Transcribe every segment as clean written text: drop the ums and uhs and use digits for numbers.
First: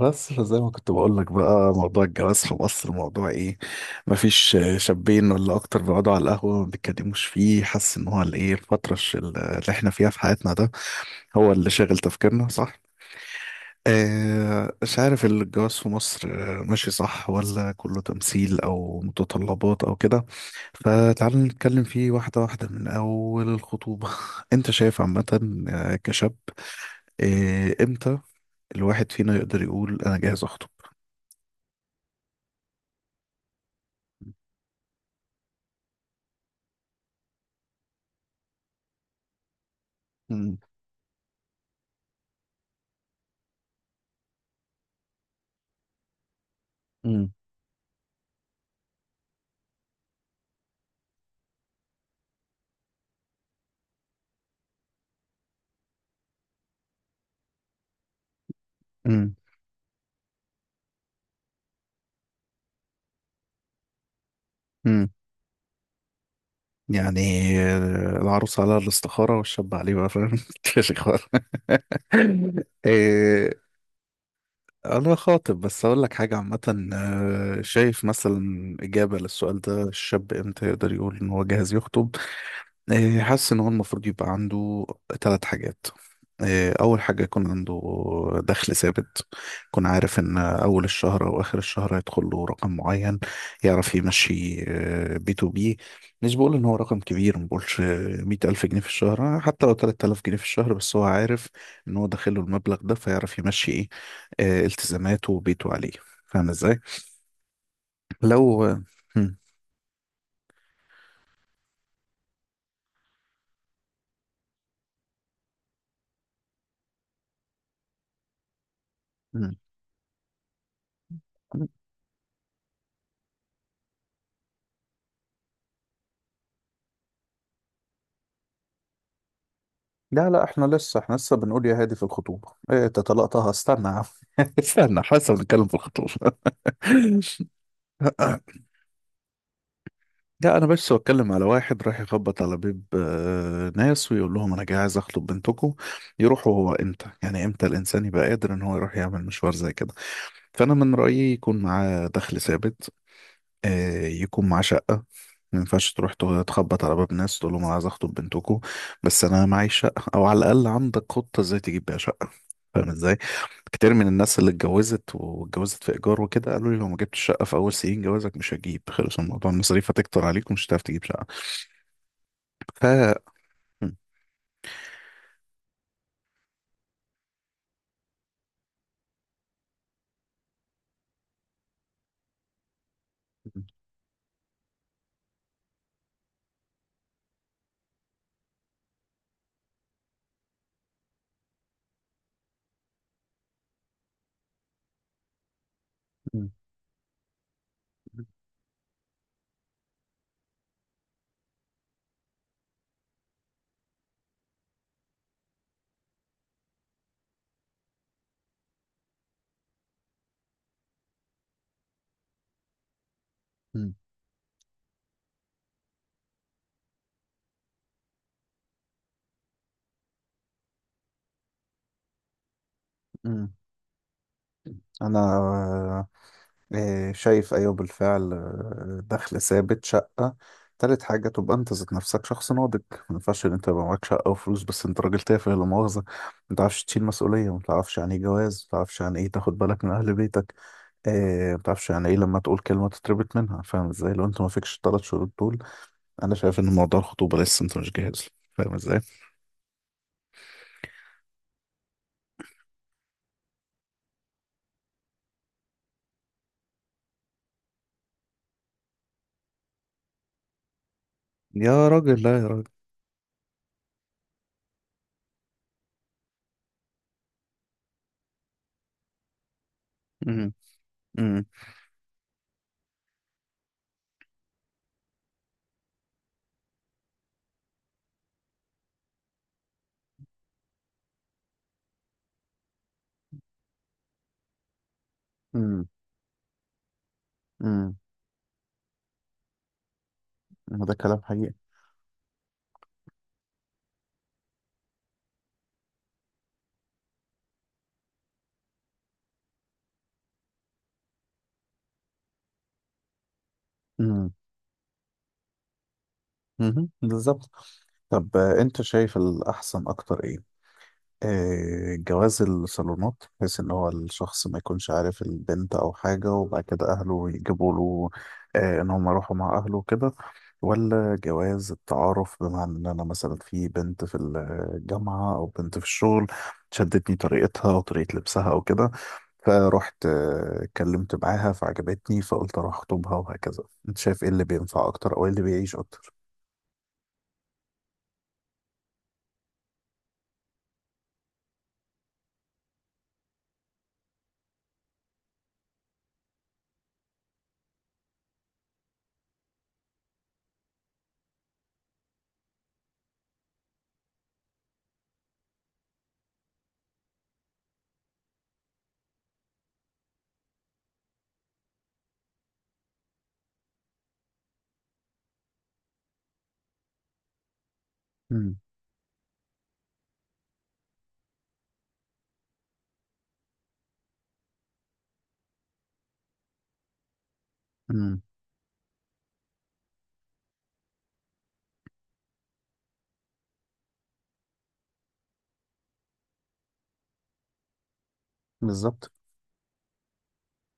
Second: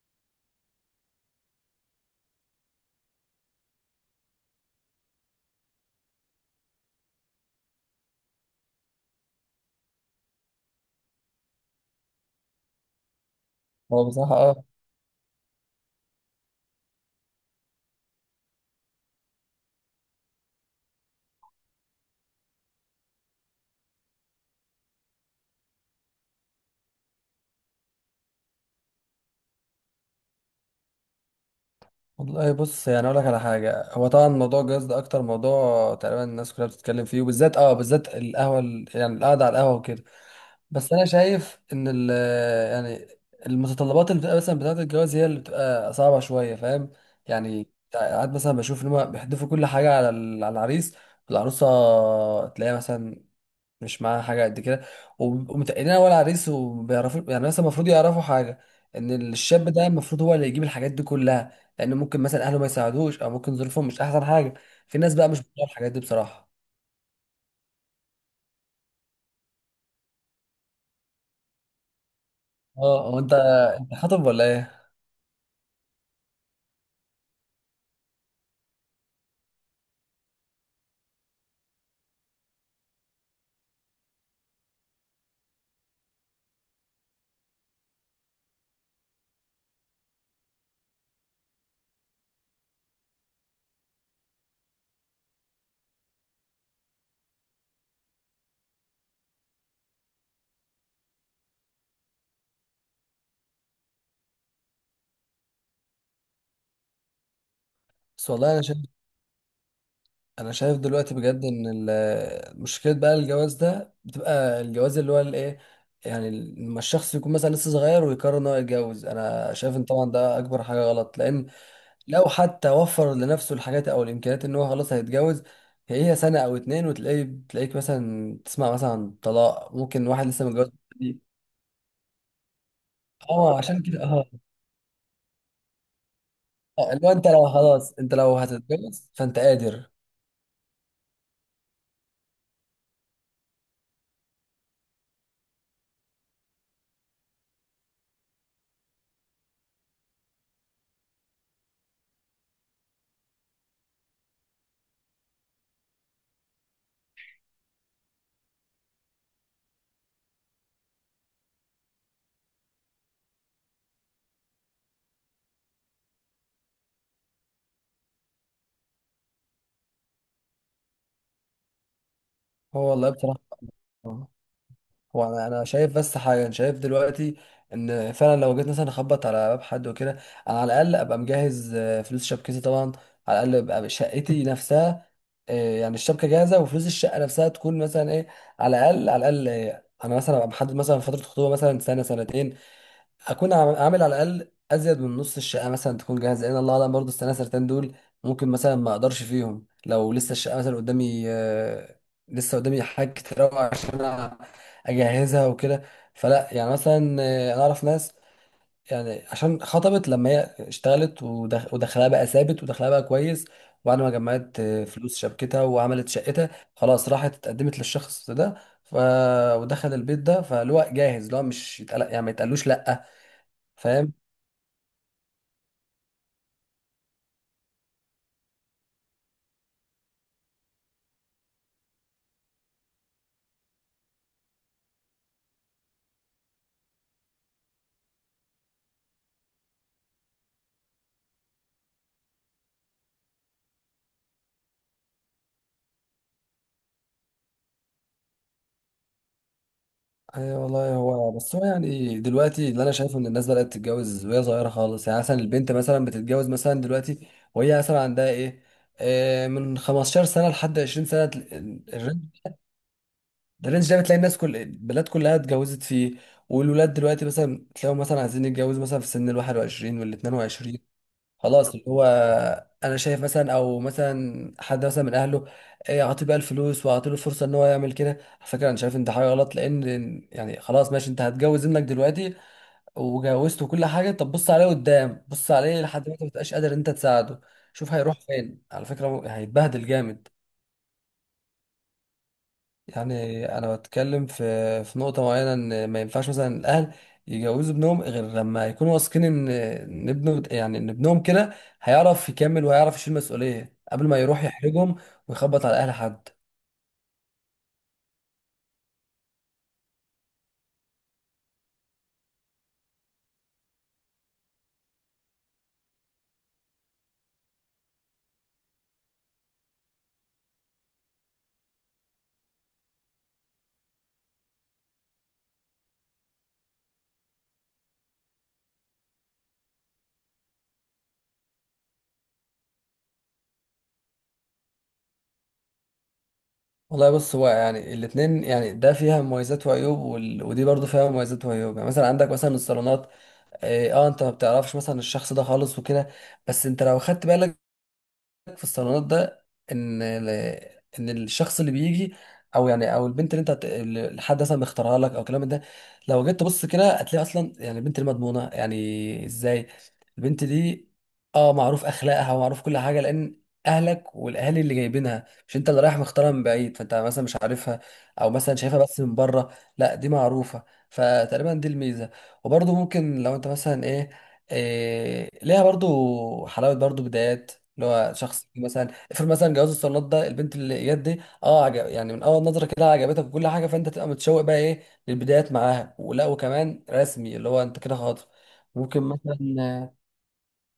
بس فزي ما كنت بقول لك، بقى موضوع الجواز في مصر موضوع ايه؟ مفيش شابين ولا اكتر بيقعدوا على القهوه ما بيتكلموش فيه، حاسس ان هو الايه، الفتره اللي احنا فيها في حياتنا ده هو اللي شاغل تفكيرنا، صح؟ هو بصراحة آه، مش عارف. الجواز في مصر. آه، ماشي، صح؟ ولا كله تمثيل او متطلبات او كده؟ فتعال نتكلم فيه واحده واحده من اول الخطوبه. انت شايف عامه؟ آه، كشاب. آه، امتى الواحد فينا يقدر يقول انا جاهز والله بص، يعني اقول لك على حاجة. هو طبعا اخطب؟ موضوع الجواز ده اكتر موضوع تقريبا الناس كلها بتتكلم فيه، وبالذات بالذات القهوة يعني القعدة على القهوة وكده. بس انا شايف ان يعني المتطلبات اللي بتبقى مثلا بتاعة الجواز هي اللي بتبقى صعبة شوية، فاهم؟ امم. يعني ساعات مثلا بشوف ان هم بيحدفوا كل حاجة على العريس، العروسة تلاقيها مثلا مش معاها حاجه قد كده، وبيبقوا متقلين على العريس. وبيعرفوا، يعني مثلا المفروض يعرفوا حاجه، ان امم. الشاب ده المفروض هو اللي يجيب الحاجات دي كلها، لان ممكن مثلا اهله ما يساعدوش، او ممكن ظروفهم مش احسن حاجه. في امم. ناس بقى مش بتطلع الحاجات دي بصراحه. يعني آه، العروس على الاستخارة والشاب عليه بقى، فاهم؟ الاستخارة. اه هو انت، إيه، انت خاطب ولا ايه؟ أنا خاطب، بس أقول لك حاجة عامة. آه، شايف مثلا إجابة للسؤال ده، الشاب إمتى يقدر يقول إن هو جاهز يخطب؟ إيه، حاسس ان هو المفروض يبقى عنده ثلاث حاجات. إيه، اول حاجه يكون عنده دخل ثابت، يكون عارف ان اول الشهر او اخر الشهر هيدخل له رقم معين، يعرف يمشي B2B. مش بقول ان هو رقم كبير، ما بقولش 100,000 جنيه في الشهر، حتى لو 3,000 جنيه في الشهر، بس هو عارف ان هو داخله المبلغ ده فيعرف يمشي ايه، آه، التزاماته وبيته عليه. فاهم ازاي؟ بس لو والله انا شايف، انا شايف دلوقتي بجد ان مشكله بقى الجواز ده بتبقى الجواز اللي هو الايه. يعني لما الشخص يكون مثلا لسه صغير ويقرر ان هو يتجوز، انا شايف ان طبعا ده اكبر حاجه غلط، لان مم. لو حتى وفر لنفسه الحاجات او الامكانيات ان هو خلاص هيتجوز، هي سنه او اتنين وتلاقيه تلاقيك مثلا تسمع مثلا عن طلاق، ممكن واحد لا لا، لسه احنا متجوز لسه احنا جديد. لسه بنقول يا هادي في الخطوبة، ايه انت طلقتها؟ اه عشان استنى يا عم. كده استنى، احنا لسه بنتكلم في الخطوبة. اللي هو انت لو خلاص، انت لو هتتجوز، فانت قادر. لا، انا بس بتكلم على واحد راح يخبط على بيب آه، ناس ويقول لهم انا جاي عايز اخطب بنتكم يروحوا. هو امتى، يعني امتى الانسان يبقى قادر ان هو يروح يعمل مشوار زي كده؟ فانا من رأيي يكون معاه دخل ثابت، آه، يكون معاه شقة. ما ينفعش تروح تخبط على باب ناس تقول لهم انا عايز اخطب بنتكم بس انا معي شقة، او على الاقل عندك خطة ازاي تجيب بيها شقة. فاهم ازاي؟ كتير من الناس اللي اتجوزت واتجوزت في ايجار وكده قالوا لي: لو ما جبتش شقه في اول سنين جوازك مش هجيب، خلص الموضوع، المصاريف هتكتر عليك ومش هتعرف تجيب شقه. ف هو والله بصراحه، م. هو انا شايف بس حاجه، انا شايف دلوقتي ان فعلا لو جيت مثلا اخبط على باب حد وكده، انا على الاقل ابقى مجهز فلوس شبكتي طبعا، على الاقل ابقى شقتي نفسها. يعني الشبكه جاهزه وفلوس الشقه نفسها تكون مثلا ايه، على الاقل انا مثلا ابقى محدد مثلا فتره خطوبه مثلا سنه سنتين، اكون عامل على الاقل ازيد من نص الشقه مثلا تكون جاهزه. م. لان الله اعلم، برضه استنى سرتان دول م. ممكن مثلا ما اقدرش فيهم، لو لسه الشقه مثلا قدامي. لسه قدامي حاجات كتير أوي عشان أنا اجهزها وكده. فلا يعني مثلا، انا اعرف ناس، يعني عشان خطبت لما هي اشتغلت ودخلها بقى ثابت ودخلها بقى كويس، م. وبعد ما جمعت فلوس شبكتها وعملت شقتها، خلاص راحت اتقدمت للشخص ده. ف... ودخل البيت ده، فاللي هو جاهز اللي هو مش يتقلق، يعني ما يتقلوش لا. م. فاهم؟ انا، إيه، شايف، أيوه بالفعل، آه، دخل ثابت، شقة. تالت حاجة تبقى أنت ذات نفسك شخص ناضج. ما ينفعش إن أنت يبقى معاك شقة وفلوس بس أنت راجل تافه، لا مؤاخذة. ما تعرفش تشيل مسؤولية، ما تعرفش يعني إيه جواز، ما تعرفش يعني إيه تاخد بالك من أهل بيتك، إيه، ما تعرفش يعني إيه لما تقول كلمة تتربط منها. فاهم إزاي؟ لو أنت ما فيكش التلات شروط دول، أنا شايف إن موضوع الخطوبة لسه أنت مش جاهز له. فاهم إزاي؟ ايوه والله، هو يعني دلوقتي اللي انا شايفه ان الناس بدات تتجوز وهي صغيره خالص. يعني مثلا البنت مثلا بتتجوز مثلا دلوقتي وهي مثلا عندها ايه، آه من 15 سنه لحد 20 سنه، يا الرينج راجل، لا يا راجل. ده، الرينج ده بتلاقي الناس كل البلاد كلها اتجوزت فيه. والولاد دلوقتي مثلا تلاقيهم مثلا عايزين يتجوزوا مثلا في سن ال 21 وال امم. 22. امم. خلاص، اللي هو انا شايف مثلا، او مثلا حد مثلا من اهله، إيه، اعطيه بقى الفلوس واعطيه له فرصه ان هو يعمل كده. على فكره انا شايف ان ده حاجه غلط، لان يعني خلاص ماشي انت هتجوز ابنك دلوقتي وجوزته كل حاجه، طب بص عليه قدام، بص عليه امم. لحد ما انت ما تبقاش قادر إن انت تساعده، شوف امم. هيروح فين. على فكره هو هيتبهدل جامد. ده كلام حقيقي. يعني انا بتكلم في نقطه معينه، ان ما ينفعش مثلا الاهل يجوزوا ابنهم غير لما يكونوا واثقين ان ابنه، يعني ان ابنهم كده هيعرف يكمل وهيعرف يشيل مسؤوليه قبل ما امم. يروح يحرجهم ويخبط على اهل حد. امم. بالظبط. طب آه، انت شايف الاحسن اكتر ايه، آه، جواز الصالونات بحيث ان هو الشخص ما يكونش عارف البنت او حاجة وبعد كده اهله يجيبوا له، آه، ان هم يروحوا مع اهله وكده؟ ولا جواز التعارف، بمعنى ان انا مثلا في بنت في الجامعة او بنت في الشغل شدتني طريقتها وطريقة لبسها او كده، فروحت آه، اتكلمت معاها فعجبتني فقلت اروح اخطبها وهكذا. انت شايف ايه اللي بينفع اكتر او ايه اللي بيعيش اكتر؟ والله بص، هو يعني الاتنين، يعني ده فيها مميزات وعيوب، ودي برضو فيها مميزات وعيوب. يعني مثلا عندك مثلا الصالونات، انت ما بتعرفش مثلا الشخص ده خالص وكده، بس انت لو خدت بالك في الصالونات ده، ان ال- ان الشخص اللي بيجي، او يعني او البنت اللي اللي الحد مثلا مختارها لك او كلام من ده، لو جيت تبص كده هتلاقي اصلا يعني البنت دي مضمونه. يعني ازاي؟ البنت دي اه معروف اخلاقها ومعروف كل حاجه، لان اهلك والاهالي اللي جايبينها، مش انت اللي رايح مختارها من بعيد فانت مثلا مش عارفها او مثلا امم. شايفها بس من بره. لا، دي معروفه. فتقريبا دي الميزه. وبرضه ممكن لو انت مثلا ايه، إيه، ليها برضو حلاوه، برضو بدايات. اللي هو امم. شخص مثلا افرض مثلا جواز الصالونات ده، البنت اللي جت دي اه عجب، يعني من اول نظره كده عجبتك وكل حاجه، فانت تبقى متشوق بقى ايه للبدايات معاها، ولا وكمان رسمي، اللي هو انت كده خاطب. ممكن بالظبط. مثلا،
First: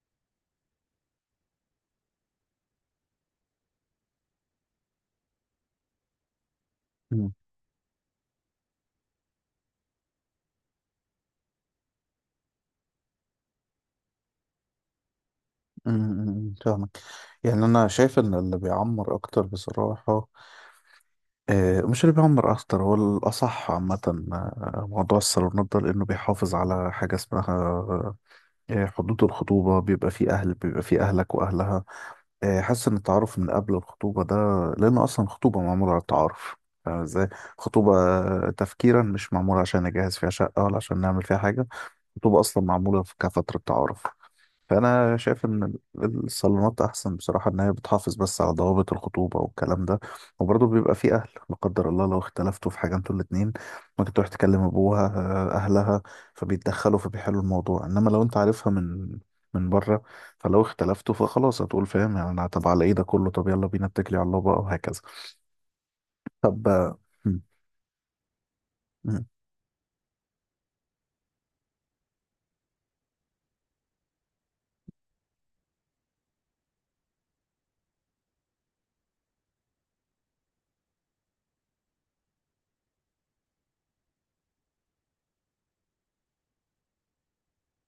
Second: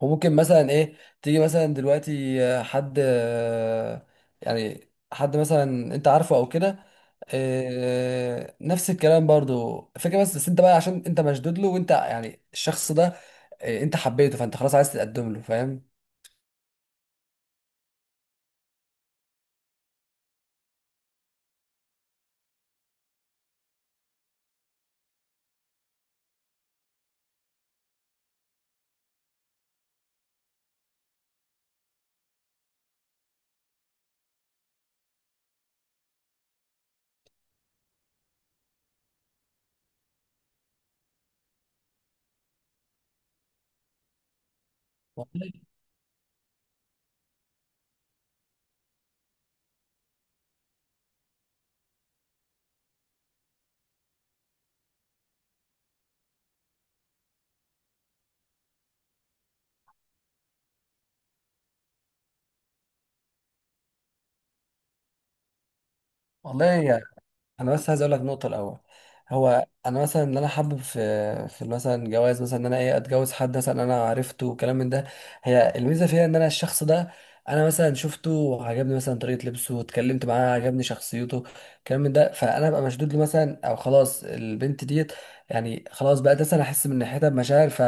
وممكن مثلا ايه، تيجي مثلا دلوقتي آه، حد آه، يعني حد مثلا انت عارفه او كده، نفس الكلام برضو فكرة، بس انت بقى عشان انت مشدود له، وانت يعني الشخص ده إيه، انت حبيته فانت خلاص عايز تقدم له. فاهم؟ أمم، فاهمك. يعني انا شايف ان اللي بيعمر اكتر بصراحه، آه، مش اللي بيعمر اكتر، هو الاصح عامه، آه، موضوع الصالونات ده لانه بيحافظ على حاجه اسمها آه، حدود الخطوبه. بيبقى فيه اهل، بيبقى فيه اهلك واهلها، آه، حاسس ان التعارف من قبل الخطوبه ده، لان اصلا الخطوبه معموله على التعارف. فاهم ازاي؟ خطوبه، آه، تفكيرا مش معموله عشان نجهز فيها شقه ولا عشان نعمل فيها حاجه. خطوبه اصلا معموله كفتره تعارف. فانا شايف والله ان الصالونات احسن بصراحه، ان هي بتحافظ بس على ضوابط الخطوبه والكلام ده. وبرضه بيبقى في اهل، لا قدر الله لو اختلفتوا في حاجه انتوا الاتنين، ممكن تروح تكلم ابوها، آه، اهلها، فبيتدخلوا فبيحلوا الموضوع. انما لو انت عارفها من بره، فلو اختلفتوا فخلاص هتقول فاهم يعني، انا طب على ايه ده كله، طب يلا بينا اتكلي على الله بقى، وهكذا. طب، آه، والله م- انا بس عايز اقول لك نقطه الاول. م- هو انا مثلا ان انا حابب في مثلا جواز مثلا، ان انا ايه اتجوز حد مثلا انا عرفته وكلام من ده، هي الميزه فيها ان انا الشخص ده انا مثلا شفته وعجبني مثلا طريقه لبسه، واتكلمت معاه عجبني شخصيته، كلام من ده، فانا ببقى مشدود له مثلا. او خلاص البنت ديت يعني خلاص بقى ده، انا احس من ناحيتها بمشاعر.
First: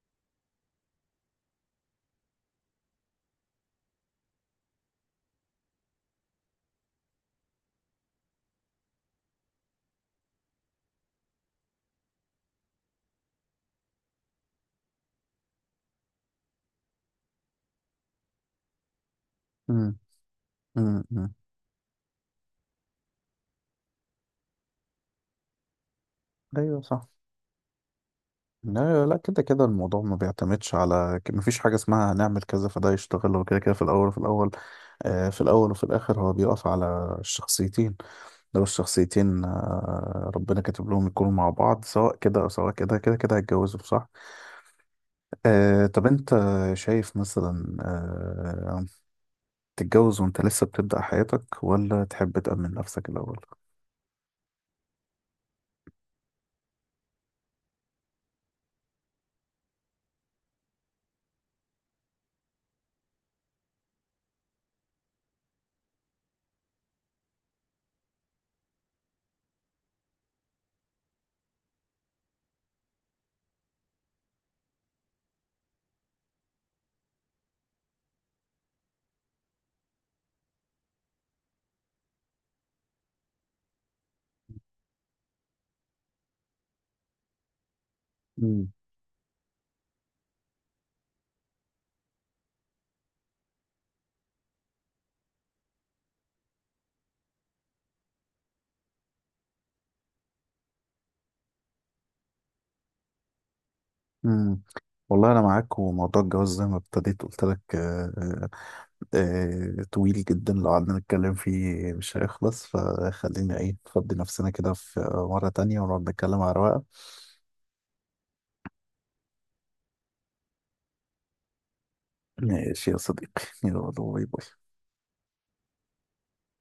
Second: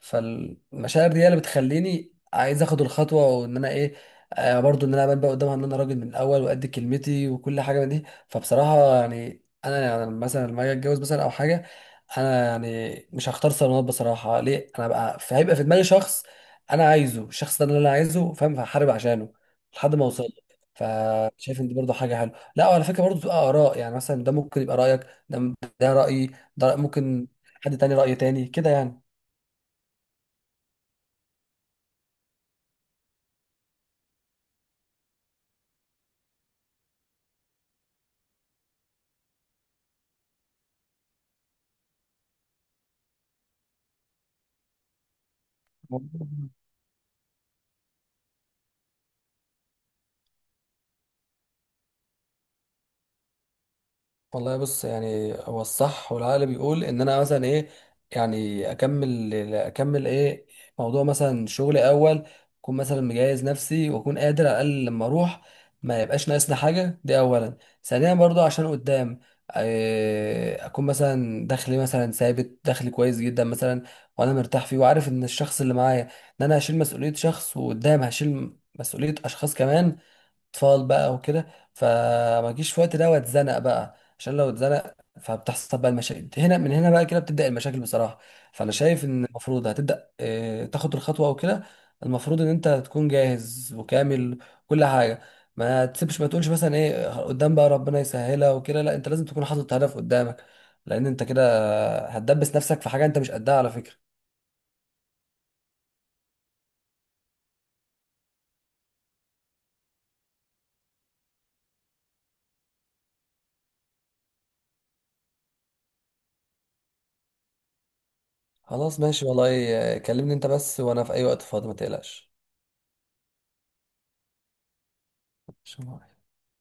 فالمشاعر دي هي اللي بتخليني عايز اخد الخطوه، وان انا ايه، آه برضو ان انا ابان بقى قدامها ان انا راجل من الاول، وقد كلمتي وكل حاجه من دي. فبصراحة يعني أنا يعني مثلا لما أجي أتجوز مثلا أو حاجة، أنا يعني مش هختار صالونات بصراحة. ليه؟ أنا بقى هيبقى في دماغي شخص أنا عايزه، الشخص ده اللي أنا عايزه، فاهم؟ فهحارب عشانه م- لحد ما أوصل له. م- م. فشايف إن دي برضه حاجة حلوة. لا، وعلى فكرة برضه بتبقى آراء، يعني مثلا ده ممكن يبقى رأيك. ده ده رأيي، ده ايوه صح. ممكن حد تاني رأي تاني كده. لا لا، كده كده الموضوع ما بيعتمدش، على ما فيش حاجة اسمها هنعمل كذا فده يشتغل. هو كده كده في الأول وفي الآخر هو بيقف على الشخصيتين. لو الشخصيتين ربنا كاتب لهم يكونوا مع بعض، سواء كده أو سواء كده، كده كده هيتجوزوا، صح. آه، طب أنت يعني شايف مثلا آه، تتجوز وأنت لسه بتبدأ حياتك، ولا تحب تأمن نفسك الأول؟ والله بص، يعني هو الصح والعقل بيقول ان انا مثلا ايه، يعني اكمل ايه، موضوع مثلا شغلي اول، اكون مثلا مجهز نفسي واكون قادر على الاقل لما اروح، ما يبقاش ناقصنا حاجه. دي اولا. ثانيا برضو عشان قدام، إيه، اكون مثلا دخلي مثلا ثابت، دخلي كويس جدا مثلا وانا مرتاح فيه، وعارف ان الشخص اللي معايا، ان انا هشيل مسؤوليه شخص، وقدام هشيل مسؤوليه اشخاص كمان، اطفال بقى وكده. فما اجيش في وقت ده واتزنق بقى، عشان لو اتزنق فبتحصل بقى المشاكل. من هنا بقى كده بتبدأ المشاكل بصراحة. مم. فانا شايف ان المفروض هتبدأ تاخد الخطوة او كده، المفروض ان انت تكون جاهز وكامل كل حاجة. ما تسيبش، ما تقولش مثلا ايه قدام بقى ربنا يسهلها وكده، لا انت لازم تكون حاطط هدف قدامك، لان انت كده هتدبس نفسك في حاجة انت مش قدها، على فكرة. مم. والله أنا معاك، وموضوع الجواز زي ما ابتديت قلت لك آه، طويل جدا، لو قعدنا نتكلم فيه مش هيخلص، فخلينا ايه نفضي نفسنا كده في مرة تانية ونقعد نتكلم على رواقة. خلاص ماشي والله، كلمني انت بس وانا في اي وقت فاضي، ما تقلقش. ماشي يا صديقي، يلا باي باي. شو رأيك؟